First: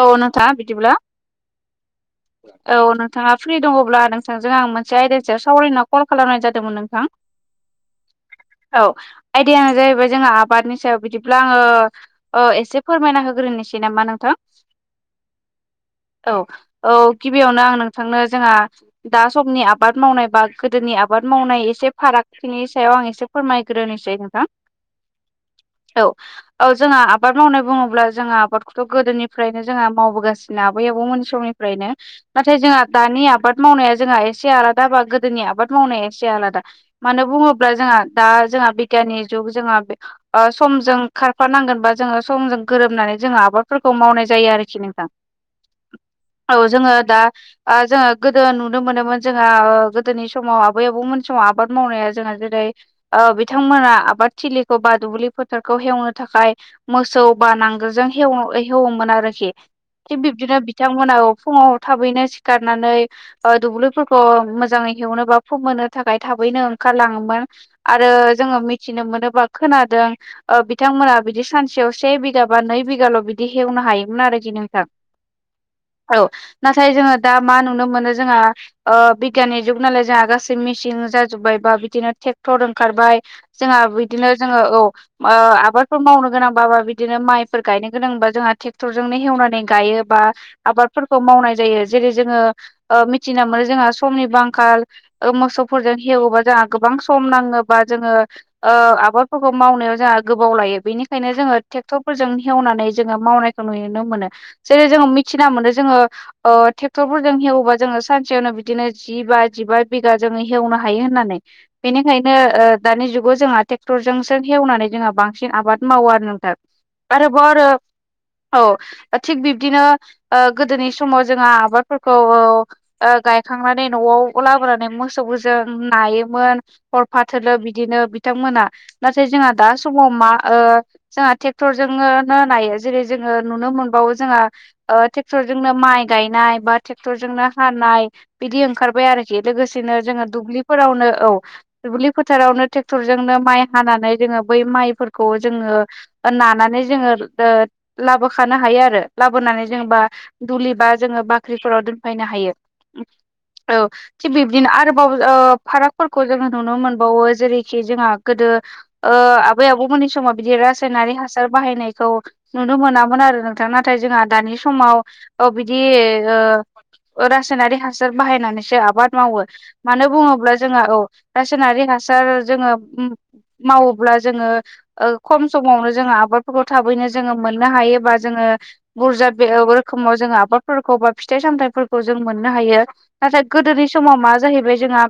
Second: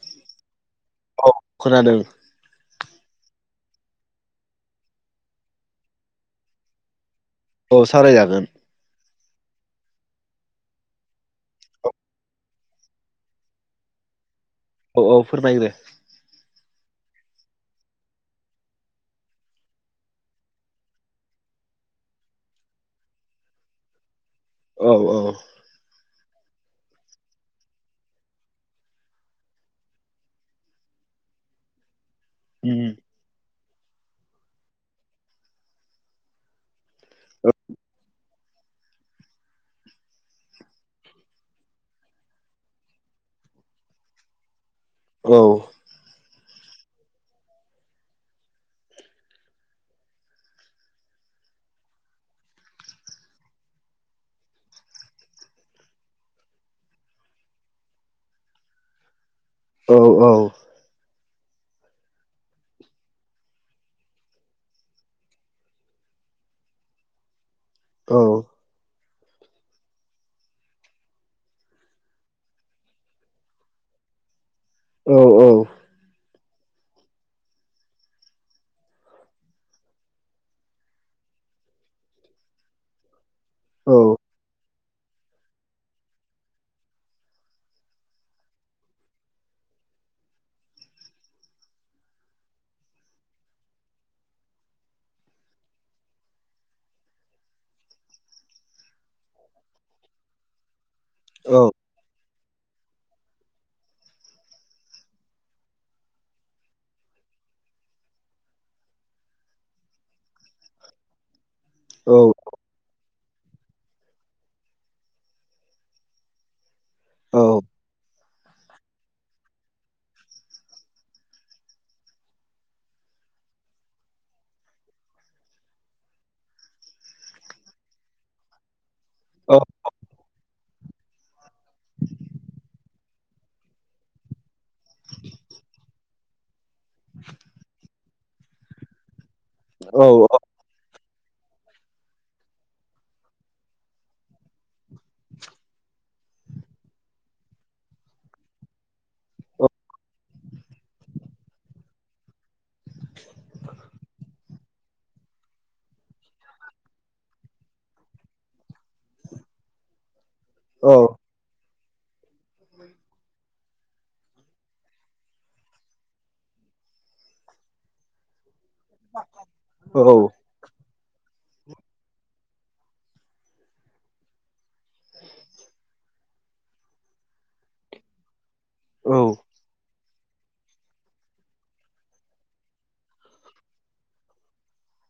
औ नोंथाङा बिदिब्ला औ खोनादों। औ नोंथाङा फ्रि दङब्ला नोंथांजों आं मोनसे आयदानि सायाव सावरायनो होन्ना कल खालामनाय जादोंमोन नोंथां। [unintelligible] औ सावरायजागोन औ आयदायानो जाहैबाय जोंहा आबादनि सायाव बिदिब्ला आङो अ एसे फोरमायना होग्रोनोसै नामा नोंथां? औ औ फोरमायग्रो औ औ गिबियावनो आं नोंथांनो जोंहा दा समनि आबाद मावनाय बा गोदोनि आबाद मावनाय एसे फाराग बिनि सायाव आं एसे फोरमायग्रोनिसै [unintelligible] औ औ औ औ जोंहा आबाद मावनाय बुङोब्ला जों आबादखौथ' गोदोनि फ्रायनो जोंहा मावबोगासिनो आबै आबौमोननि समनिफ्रायनो नाथाय जोंहा उम दानि आबाद आबाद मावनाया जोंहा एसे आलादा बा गोदोनि आबाद मावनाया एसे आलादा। मानो औ बुङोब्ला जोंहा दा जोंहा बिगियाननि जुग जोंहा ओ समजों खारफानांगोन बा जोङो समजों गोरोबनानै जोङो आबादफोरखौ मावनाय जायो आरिखि नोंथां। औ औ जोङो दा ओ जोङो गोदो नुनो मोनोमोन जोंहा गोदोनि समाव आबै आबौमोन समाव आबाद मावनाया जोंहा जेरै बिथांमोना आबाद थिलिखौ बा दुब्लि फोथारखौ हेवनो थाखाय मोसौ बा नांगोलजों हेवोमोन आरोखि औ थिग बिब्दिनो बिथांमोना फुङाव थाबैनो सिखारनानै दुब्लिफोरखौ मोजाङै हेवनो बा फोमोननो थाखाय थाबैनो ओंखारलाङोमोन आरो औ जोङो मिथिनो मोनो बा खोनादों ओ बिथांमोना बिदि सानसेयाव से बिगा बा नै बिघाल' बिदि हेवनो हायोमोन आरो दि नोंथां। औ औ औ नाथाय जोङो दा मा नुनो मोनो जोंहा ओ बिग्याननि जुग नालाय जोंहा गासै मेसिन जाजोब्बाय बा बिदिनो ट्रेक्टर ओंखारबाय। जोंहा औ बिदिनो जोङो औ ओ आबादफोर मावनो गोनांबाबा बिदिनो माइफोर गायनो गोनांबा जोंहा थे क्टरजोंनो हेवनानै गायो बा आबादफोरखौ मावनाय जायो जेरै जोङो ओ मिथिना मोनो जोंहा समनिबो आंखाल। मोसौफोरजों हेवोबा जोंहा गोबां सम नाङोबा जोङो ओ आबादफोरखौ मावनायाव जोंहा गोबाव लायो बेनिख खायनो औ जोङो ट्रेक्टरफोरजों हेवनानै जोङो मावनायखौ नुयो नङा होमबा जेरै जोङो मिथिना मोनो जोङो ओ ट्रेक्टरफोरजों हेवोबा जोङो सानसेयावनो बिदिनो जि बा जिबा बिगा जोङो हेवनो हायो होननानै। बेनिखायनो ओ दानि जुगाव जोंहा ट्रेक्टरजोंसो हेवनानै जोंहा बांसिन आबाद मावो आरो नोंथां। आरोबाव आरो औ थिग बिबदिनो ओ गोदोनि समाव जोंहा आबादफोरखौ औ ओ गायखांनानै न'आव लाबोनानै मोसौफोरजों नायोमोन। हरफाथोलो बिदिनो बिथांमोना नाथाय जोंहा दा समाव मा ओ जोंहा ट्रेक्टरजोंनो नायो जेरै जोंङो नुनो मोनबावो जोंहा ओ ट्रेक्टरजोंनो माइ गायनाय बा ट्रेक्टरजोंनो हानाय बिदि ओंखारबाय आरोखि लोगोसेनो जोंङो दुब्लिफोरावनो औ दुब्लि फोथारावनो ट्रेक्टरजोंनो माइ हानानै जोंङो बै माइफोरखौ जोंङो नानानै जोंङो ओ लाबोखानो हायो आरो लाबोनानै जेनबा दुलि बा जोंङो बाख्रिफोराव दोनफैनो हायो। औ थिग बे दिन आरोबाव ओ फारागफोरखौ जोंङो नुनो मोनबावो जेरैखि जोंहा गोदो ओ आबै आबौमोननि समाव बिदि रासायनारि हासार बाहायनायखौ नुनो मोनामोन आरो। दा नाथाय जोंहा दानि समाव औ बिदि ओ रासायनारि हासार बाहायनानैसो आबाद मावो औ मानो बुंङोब्ला जोंहा औ रासायनारि हासार जोंङो मावोब्ला जोंङो ओ खम समावनो जोंङो आबादफोरखौ थाबैनो जोंङो मोननो हायोबा जोंङो औ बुरजा बेयावबो खोमाव जों आबादफोरखौ बा फिथाइ सामथाइफोरखौ जों मोननो हायो। नाथाय गोदोनि समाव मा जाहैबाय जोंहा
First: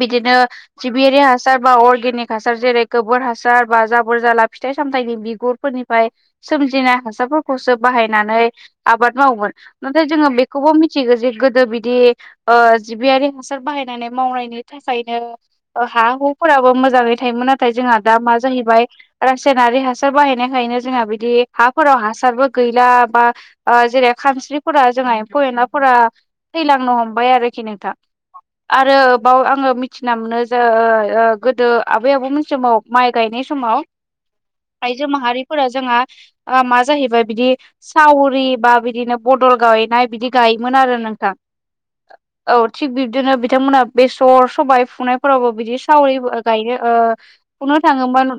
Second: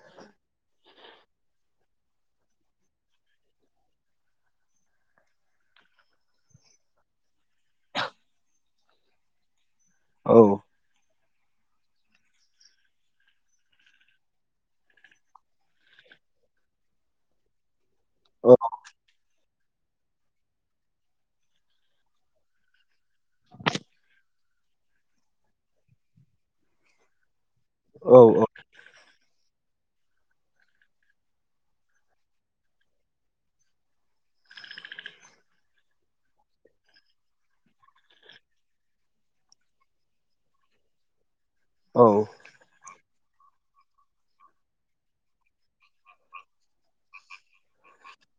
बिदिनो जिबियारि हासार बा अर्गेनिक हासार जेरै गोबोर हासार बा जाबोर जाला फिथाइ सामथायाइनि बिगुरफोरनि फाय सोमजिनाय हासारफोरखौसो बाहायनानै आबाद मावोमोन। नाथाय जोंङो बेखौबो मि थिगौ जे गोदो बिदि ओ जिबियारि हासार बाहायनानै मावनायनि थाखायनो ओ हा हुफोराबो मोजांङै थायोमोन नाथाय जोंहा दा मा जाहैबाय रासायनारि हासार बाहायनायखायनो जोंहा बिदि हाफोराव हासारबो गैला बा ओ जेरै खानस्रिफोरा जोंहा एम्फौ एनलाफोरा थैलांनो हमबाय आरोखि नोंथां। आरो बाव आंङो मिथिना मोनो ज ओ ओ गोदो आबै आबौमोन समाव माइ गायनाय समाव आयजो माहारिफोरा जोंहा मा जाहैबाय बिदि सावरि बा बिदिनो बदल गायनाय बिदि गायोमोन आरो नोंथां। औ औ थिग बिब्दिनो बिथांमोना बेसर सबाय फुनायफोरावबो बिदि सावरि गायनो ओ फुनो थांङोमोन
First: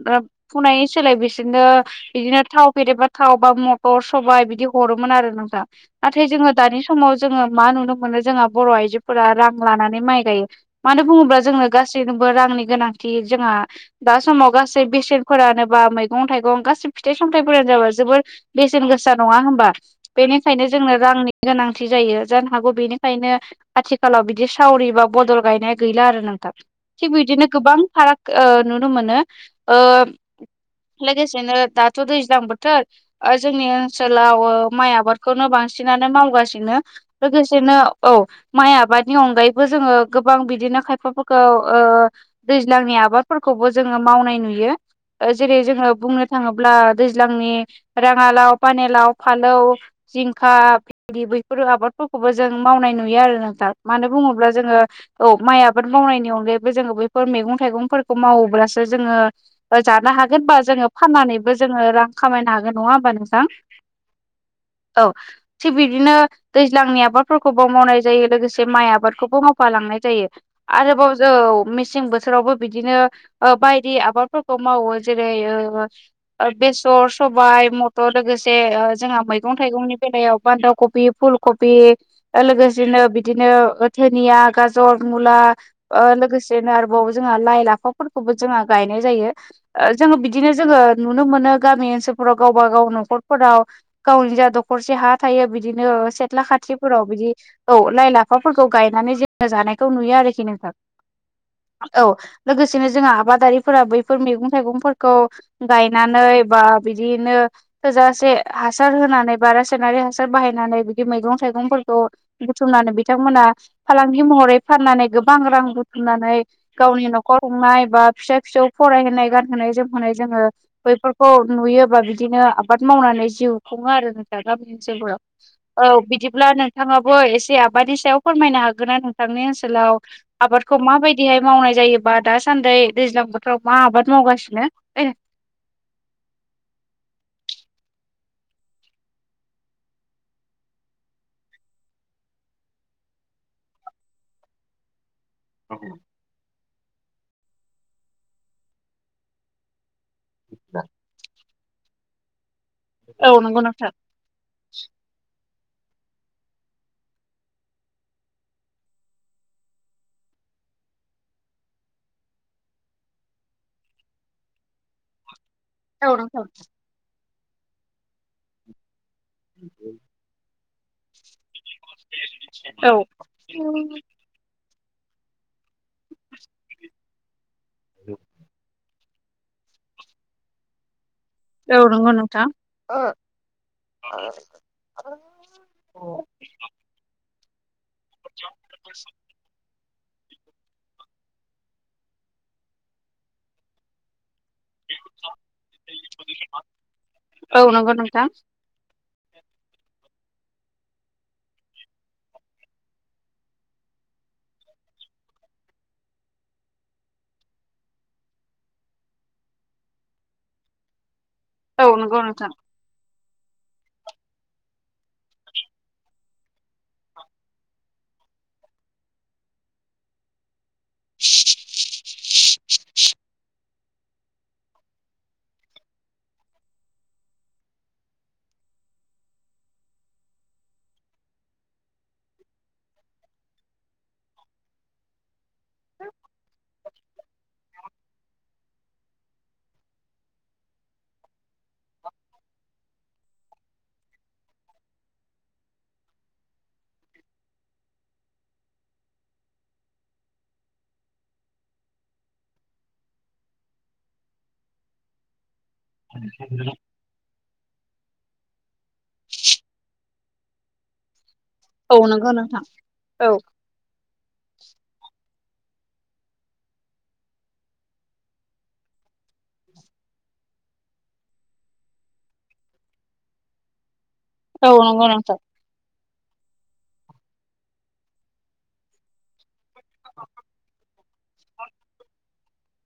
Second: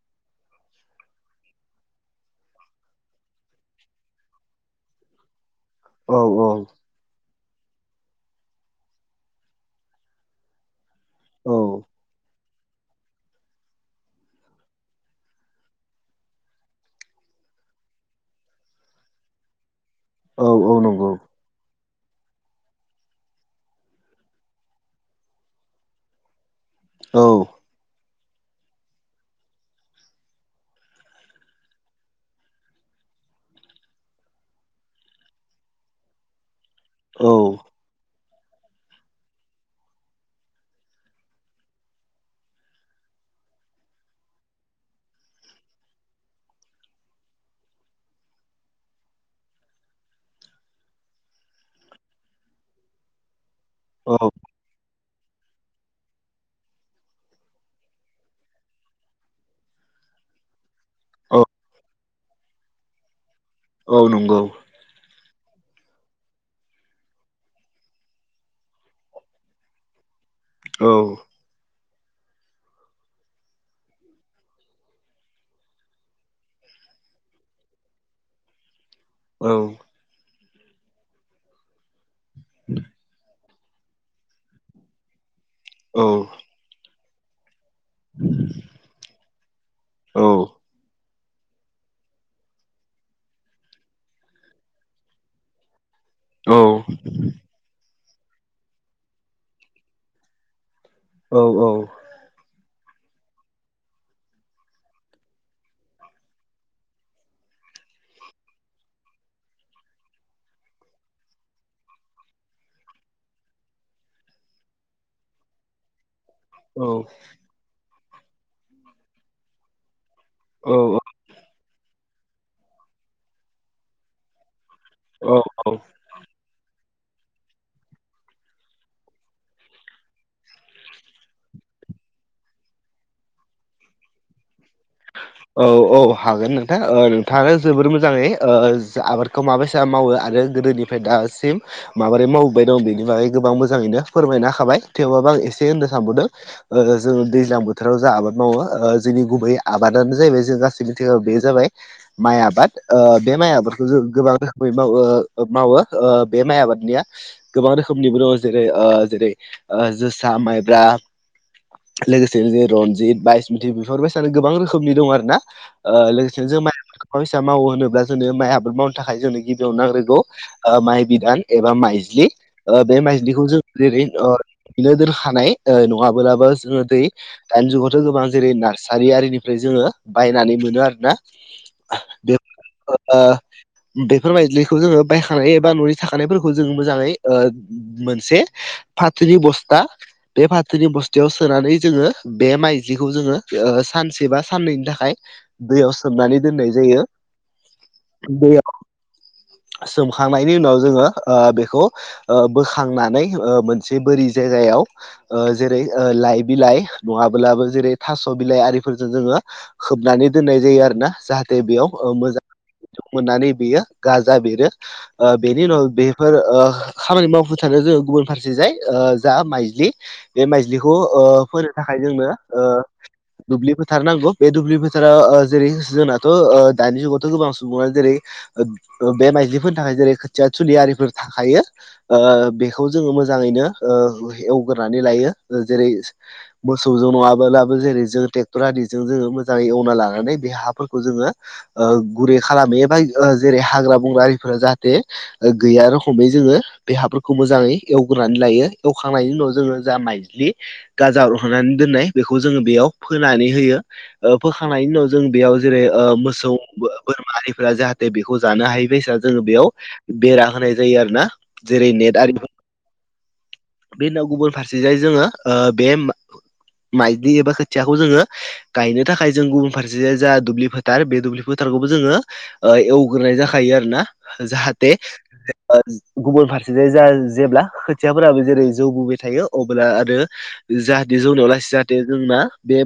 फुनाय सोलाय बिसोरनो बिदिनो थाव फेरेबा थाव बा मटर सबाय बिदि हरोमोन आरो नोंथां नाथाय जोंङो दानि समाव जोंङो मा नुनो मोनो जोंहा बर' आइजोफोरा रां लानानै माइ गायो। मानो बुंङोब्ला जोंनो गासैनोबो रांनि गोनांथि जोंहा दा समाव गासै बेसेन फोरानोबा मैगं थाइगं गा फिथाइ सामथाइफोरानो जाबा जोबोर बेसेन गोसा नंङा होमबा बेनिखायनो जोंनो नंगौ रांनि गोनांथि जायो। जानो हागौ बेनिखायनो आथिखालाव बिदि सावरि बा बदल गायनाया गैला आरो नोंथां। थिग औ बिदिनो गोबां फाराग ओ नुनो मोनो। ओ लोगोसेनो दाथ' दैज्लां बोथोर ओ जोंनि ओनसोलाव ओ माइ आबादखौनो बांसिनानो मावगासिनो। औ लोगोसेनो औ माइ आबादनि अनगायैबो जोंङो गोबां बिदिनो खायफाफोरखौ ओ दैज्लांनि आबादफोरखौबो जोंङो मावनाय नुयो। जेरै जोंङो बुंनो थांङोब्ला दैज्लांनि रांङालाव, पाने लाव, फालौ, जिंखा, फलि बैफोरो आबादफोरखौबो जों मावनाय नुयो आरो नोंथां। मानो बुंङोब्ला जोंङो औ माइ आबाद मावनायनि अनगायैबो जोंङो बैफोर मैगं थाइगंफोरखौ मावोब्लासो जोंङो जानो हागोन बा जोंङो औ फाननानैबो जोंङो रां खामायनो हागोन नंङा होमबा नोंथां। औ नंगौ। औ थिग बिदिनो दैज्लांनि आबादफोरखौबो मावनाय जायो लोगोसे माइ आबादखौबो मावफालांनाय जायो। औ आरोबाव औ। मेस मसें बोथोरावबो बिदिनो बायदि आबादफोरखौ मावो। जेरै- बेसर, सबाइ, मथर लोगोसे जोंहा औ मैगं-थाइगंनि बेलायाव बान्दा कबि, फुल कबि, लोगोसेनो बिदिनो धोनिया, गाजर, मुला, औ लोगोसेनो आरोबाव जोंहा लाइ लाफाफोरखौबो जोंहा गायनाय जायो। जोङो बिदिनो जोङो नुनो मोनो। गामि ओनसोलफोराव गावबा गाव न'खरफोराव गावनि जा दखरसे हा थायो बिदिनो सेथ्ला औ खाथिफोराव बिदि औ लाइ लाफाफोरखौ गायनानै जोङो जानायखौ नुयो आरोखि नोंथां। औ औ लोगोसेनो जोंहा आबादारिफोरा बैफोर मैगं थाइगंफोरखौ गायनानै बा बिदिनो थोजासे हासार होनानै बा रासायनारि हासार बाहायनानै बिदि मैगं थाइगंफोरखौ बुथुमनानै बिथांमोना फालांगि महरै फाननानै गोबां रां बुथुमनानै गावनि न'खर खुंनाय बा फिसा फिसौ फरायहोनाय गानहोनाय जोमहोनाय जोङो औ बै खौ नुयोबा बिदिनो आबाद मावनानै जिउ खुङो आरो नोंस्रा गामि ओनसोलफोराव औ बिदिब्ला नोंथाङाबो एसे आबानि सायाव फोरमायनो हागोन ना नोंथांनि ओनसोलाव आबादखौ माबायदिहाय मावनाय जायोबा दासान्दि दैज्लां बोथोराव मा आबाद मावगासिनो। [unintelligible] औ औ हागोन नोंथां नोंथाङा जोबोर मोजाङै आबादखौ माबायसा मावो आरो गोदोनि ओमफ्राय दासिम माबोरै मावबोबाय दं बेनि बागै गोबां मोजाङैनो फोरमायना होखाबाय। थेवबाबो आं एसे थ होननो सानबोदों जोङो दैज्लां बोथोराव जा आबाद मावो जोंनि गुबैया आबादानो जाहैबाय जों गासै मिथिङाव बे जाबाय माइ आबाद औ बे माइ नंगौ आबादखौ नोंथां जों गोबां बै मावो मावो बे माइ आबादनिया गोबां रोखोमनिबो दङ। जेरै जेरै जोसा माइब्रा लोगोसे ज रनजित बायसमिथि बेफोरबायदिनो गोबां रोखोमनि दं आरोना। औ नोंथां लोगोसेनो जों माइ आबादखौाैसा मावो होनोब्ला जोंनो माइ आबाद मावनो थाखाय जोंनो गिबियाव नांग्रोगौ माइ बिदान एबा माइज्लि। औ बे माइज्लिखौ जों जेरै बिनो दोरखानाय नङाबो्लाबो जोङो दै दानि जुगावथ' गोबां जेरै नारसि सारि आरिनिफ्राय जोङो बायनानै मोनो आरोना। रौ नोंगौ बे नोंथां। ओ बेफोरबायदिखौ जोङो बायखानाय एबा न'नि थाखानायफोरखौ खौ जों मोजाङै मोनसे फाथोनि बस्था बे फाथोनि बस्थायाव सोनानै जोङो बे माइज्लिखौ जोङो सानसे बा साननैनि थाखाय दैयाव सोमनानै दोननाय जायो। औ नंगौ नोंथां दैयाव [inaudible] सोमखांनायनि उनाव जोङो ओ बेखौ ओ बोखांनानै ओ मोनसे बोरि जायगायाव ओ जेरै ओ लाइ बिलाइ नङाब्लाबो जेरै थास' बिलाइ आरिफोरजों जोङो होबनानै दोननाय जायो आरोना जाहाथे औ बेयाव ओ नंगौ मोजां नोंथां मोननानै बेयो गाजा बेरो ओ बेनि उनाव बेफोर ओ खामानि मावफुथार जोङो गुबुन फारसे जाय ओ जा माइजलि बे माइज्लिखौ ओ फोनो थाखाय जोंनो ओ दुब्लि फोथार नांगौ बे दुब्लि फोथार जाव ओ जेरै जोंनाथ ओ' दानि जुगावथ' गोबां सुबुङानो जेरै बे माइदिफोरनि थाखाय जेरै खोथिया थुलियारिफोर थाखायो। ओ बेखौ जोङो मोजाङैनो ओ एवगोरानै लायो जेरै मोसौजों नङाबोलाबो जेरै जों ट्रेक्टर आदिजों जोङो मोजाङै एवना लानानै बे हाफोरखौ जोङो ओ गुरै खालामो एबा ओ जेरै हाग्रा बंग्रा आरिफोरा जाहाथे ओ गैया रखमै जोङो बे हहाफोरखौ मोजाङै एवग्रोनानै लायो एवखांनायनि उनाव जोङो जा मायज्लि गाजा रहनानै दोननाय बेखौ जोङो बेयाव फोनानै होयो। ऐ फोखांनायनायनि उनाव जों बेयाव जेरै ओ मोसौ बोरमाहारिफोरा जाहाथे बेखौ जानो हायो बस जोङो बेयाव बेरा होनाय जायो आरो ना औ नोंगौ नोंथां औ बे उनाव गुबुन फारसेजोय जोङो ओ बे माइदि एबा खोथियाखौ जोङो। गायनो थाखाय जों गुबुन फारसे जा दुब्लि फोथार बे दुब्लि फोथारखौबो जोङो। ओ एवग्रोनाय जाखायो आरो ना औ जाहाथे नंगौ नोंथां गुबुन फारसे ज जेब्ला खोथियाफोराबो जेरै जौबोबाय थायो अब्ला आरो जाहाथे जौनायाव लास जाहाथे जोंना बे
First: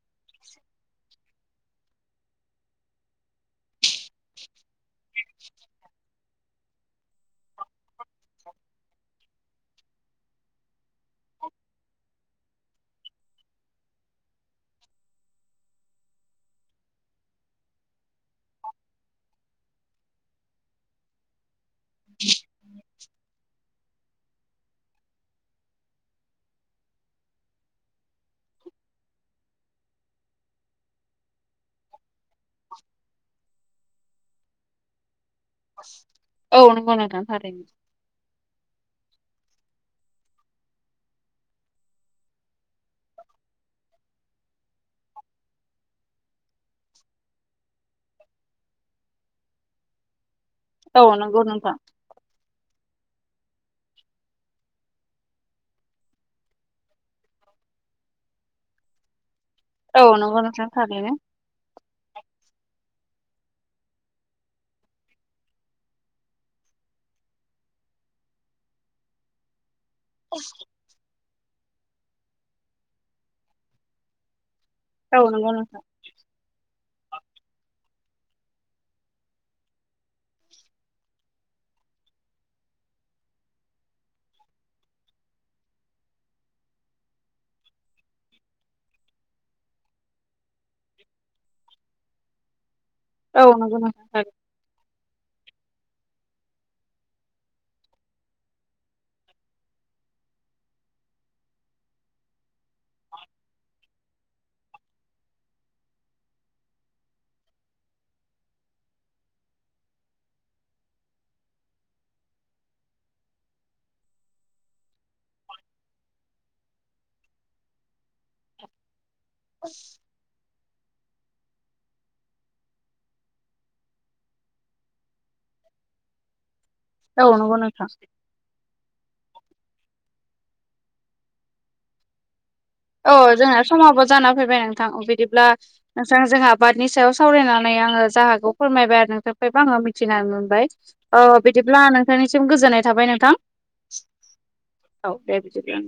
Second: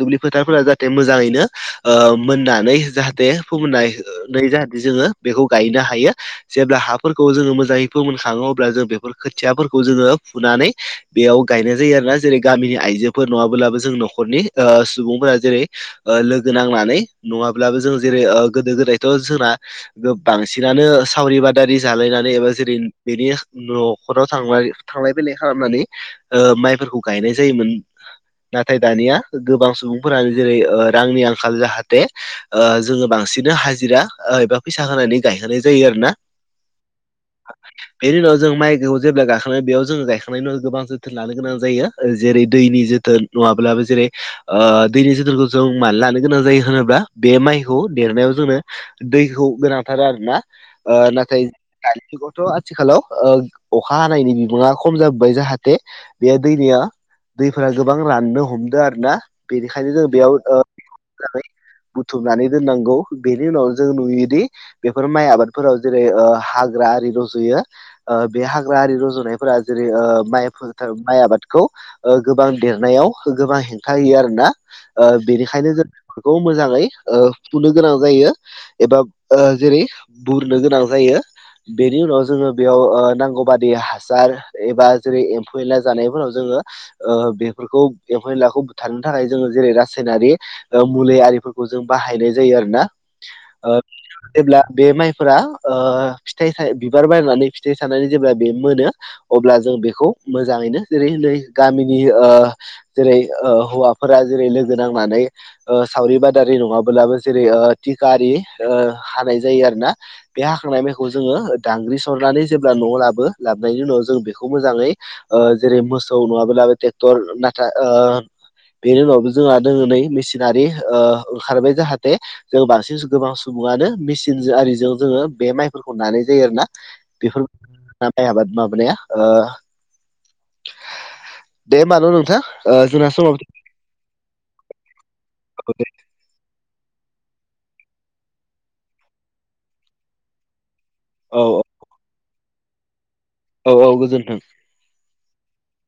दुब्लि फोथारफोरा जाहाथे मोजाङैनो ओ मोननानै जाहाथे फनाय। नै जाहाथे जोङो बेखौ गायनो हायो। जेब्ला हाफोरखौ जोङो मोजाङै फोमोनखाङो अब्ला जों बेफोर खोथियाफोरखौ। खौ जोङो फुनानै बेयाव गायनाय जायो आरो ना जेरै गामिनि आइजोफोर नङाबोलाबो जों न'खरनि ओ सुबुंफोरा जेरै ओ लोगो नांनानै नङाब्लाबो जों जेरै ओ गोदो गोदायथ' जोंना। बांसिनानो सावरि बादारि जालायनानै एबा जेरै बेनि न'खराव थांलाय फैलाय खालामनानै ओ माइफोरखौ गायनाय जायोमोन। नाथाय दानिया गोबां सुबुंफोरानो जेरै ओ रांनि आंखाल जाहाथे। ओ जों बांसिननो हाजिरा ओ एबा फैसा होनानै गाय जायो आरोना औ नंगौ नोंथां थारैनो बेनि उनाव जों माइ जेब्ला गाखां बेयाव जोङो गायखांनायनि उनाव गोबां जोथोन लानो गोनां जायो जेरै दैनि जोथोन नङाब्लाबो जेरै ओ दैनि जोथोनखौ जों मान लानो गोनां जायो होनोब्ला बे माइखौ देरनायाव जोंनो। दैखौ गोनांथारो आरो ना ओ औ नंगौ नाथाय नोंथां दानि जुगावथ' आथिखालाव ओ अखा हानायनि बिबाङा खम जाबोबबाय जाहाथे बेयो दैनिया दैफोरा गोबां राननो हमदों आरो ना बेनिखायनो औ जों बेयाव। नंगौ नोंथां थारैनो [unintelligible] बुथुमनानै दोननांगौ बेनि उनाव जों नुयोदि। बेफोर माइ आबादफोराव जेरै ओ हाग्रा आरि रज'यो ओ बे हाग्रा आरारि रज'नायफोरा जेरै ओ माइफोर। माइ आबादखौ गोबां देरनायाव गोबां हेंथा होयो आरो ना ओ औ नंगौ बेनिखायनो नोंथां जों बेफोरखौ मोजाङै ओ फुनो गोनां जायो। एबा ओ जेरै बुरनो गोनां जायो बेनि उनाव जोङो बेयाव ओ नांगौ बादि हासार एबा जेरै एम्फौ एनला जानायफोराव जोङो। ओ बेफोरखौ एमफौ एनलाखौ बुथारनो थाखाय जोङो जेरै रासायनारि ओ मुलि आरिफोरखौ जों बाहायनाय जायो आरो ना। औ ओ नंगौ नोंथां जेब्ला बे माइफोरा ओ फिथाइ थाय बिबार बायनानै फिथाइ स साननानै जेब्ला बे मोनो अब्ला जों बेखौ मोजाङैनो जेरै नै गामिनि ओ जेरै ओ हौवाफोरा जेरै लोगो नांनानै। ओ सावरि बादारि नङाब्लाबो जेरै ओ थिका आरि ओ हानाय जायो आरो ना बे हाखांनाय माइखौ जोङो दांग्रि सरनानै जेब्ला न'आव लाबो लाबनायनि उनाव जों बेखौ मोजाङै। ओ जेरै मोसौ नङाब्लाबो ट्रेक्टर नाथाय ओ बेनि उनावबो जोंहा दोङो नै मेसिनारि ओ ओंखारबाय जाहाथे जों बांसिन गोबां सुबुङानो मेसिनजो आरिजों जोङो बे माइफोरखौ नानाय जायो आरो ना थारैनो औ बेफोर नंगौ नोंथां नाम माइ आबाद माबानाया ओ दे ओमबा न' नोंथां। औ जोंना समाबो जाना फैबाय नोंथां बिदिब्ला जों जोंहा आबादनि सायाव सावरायनानै आङो जाहागखौ फोरमायबाय आरो नोंथोरफ्रायबो आङो मिथिनानै मोनबाय। औ बिदिब्ला नोंथांनिसिम गोजोननाय थाबाय नोंथां। औ औ गोजोन्थों। औ दे बिदिब्ला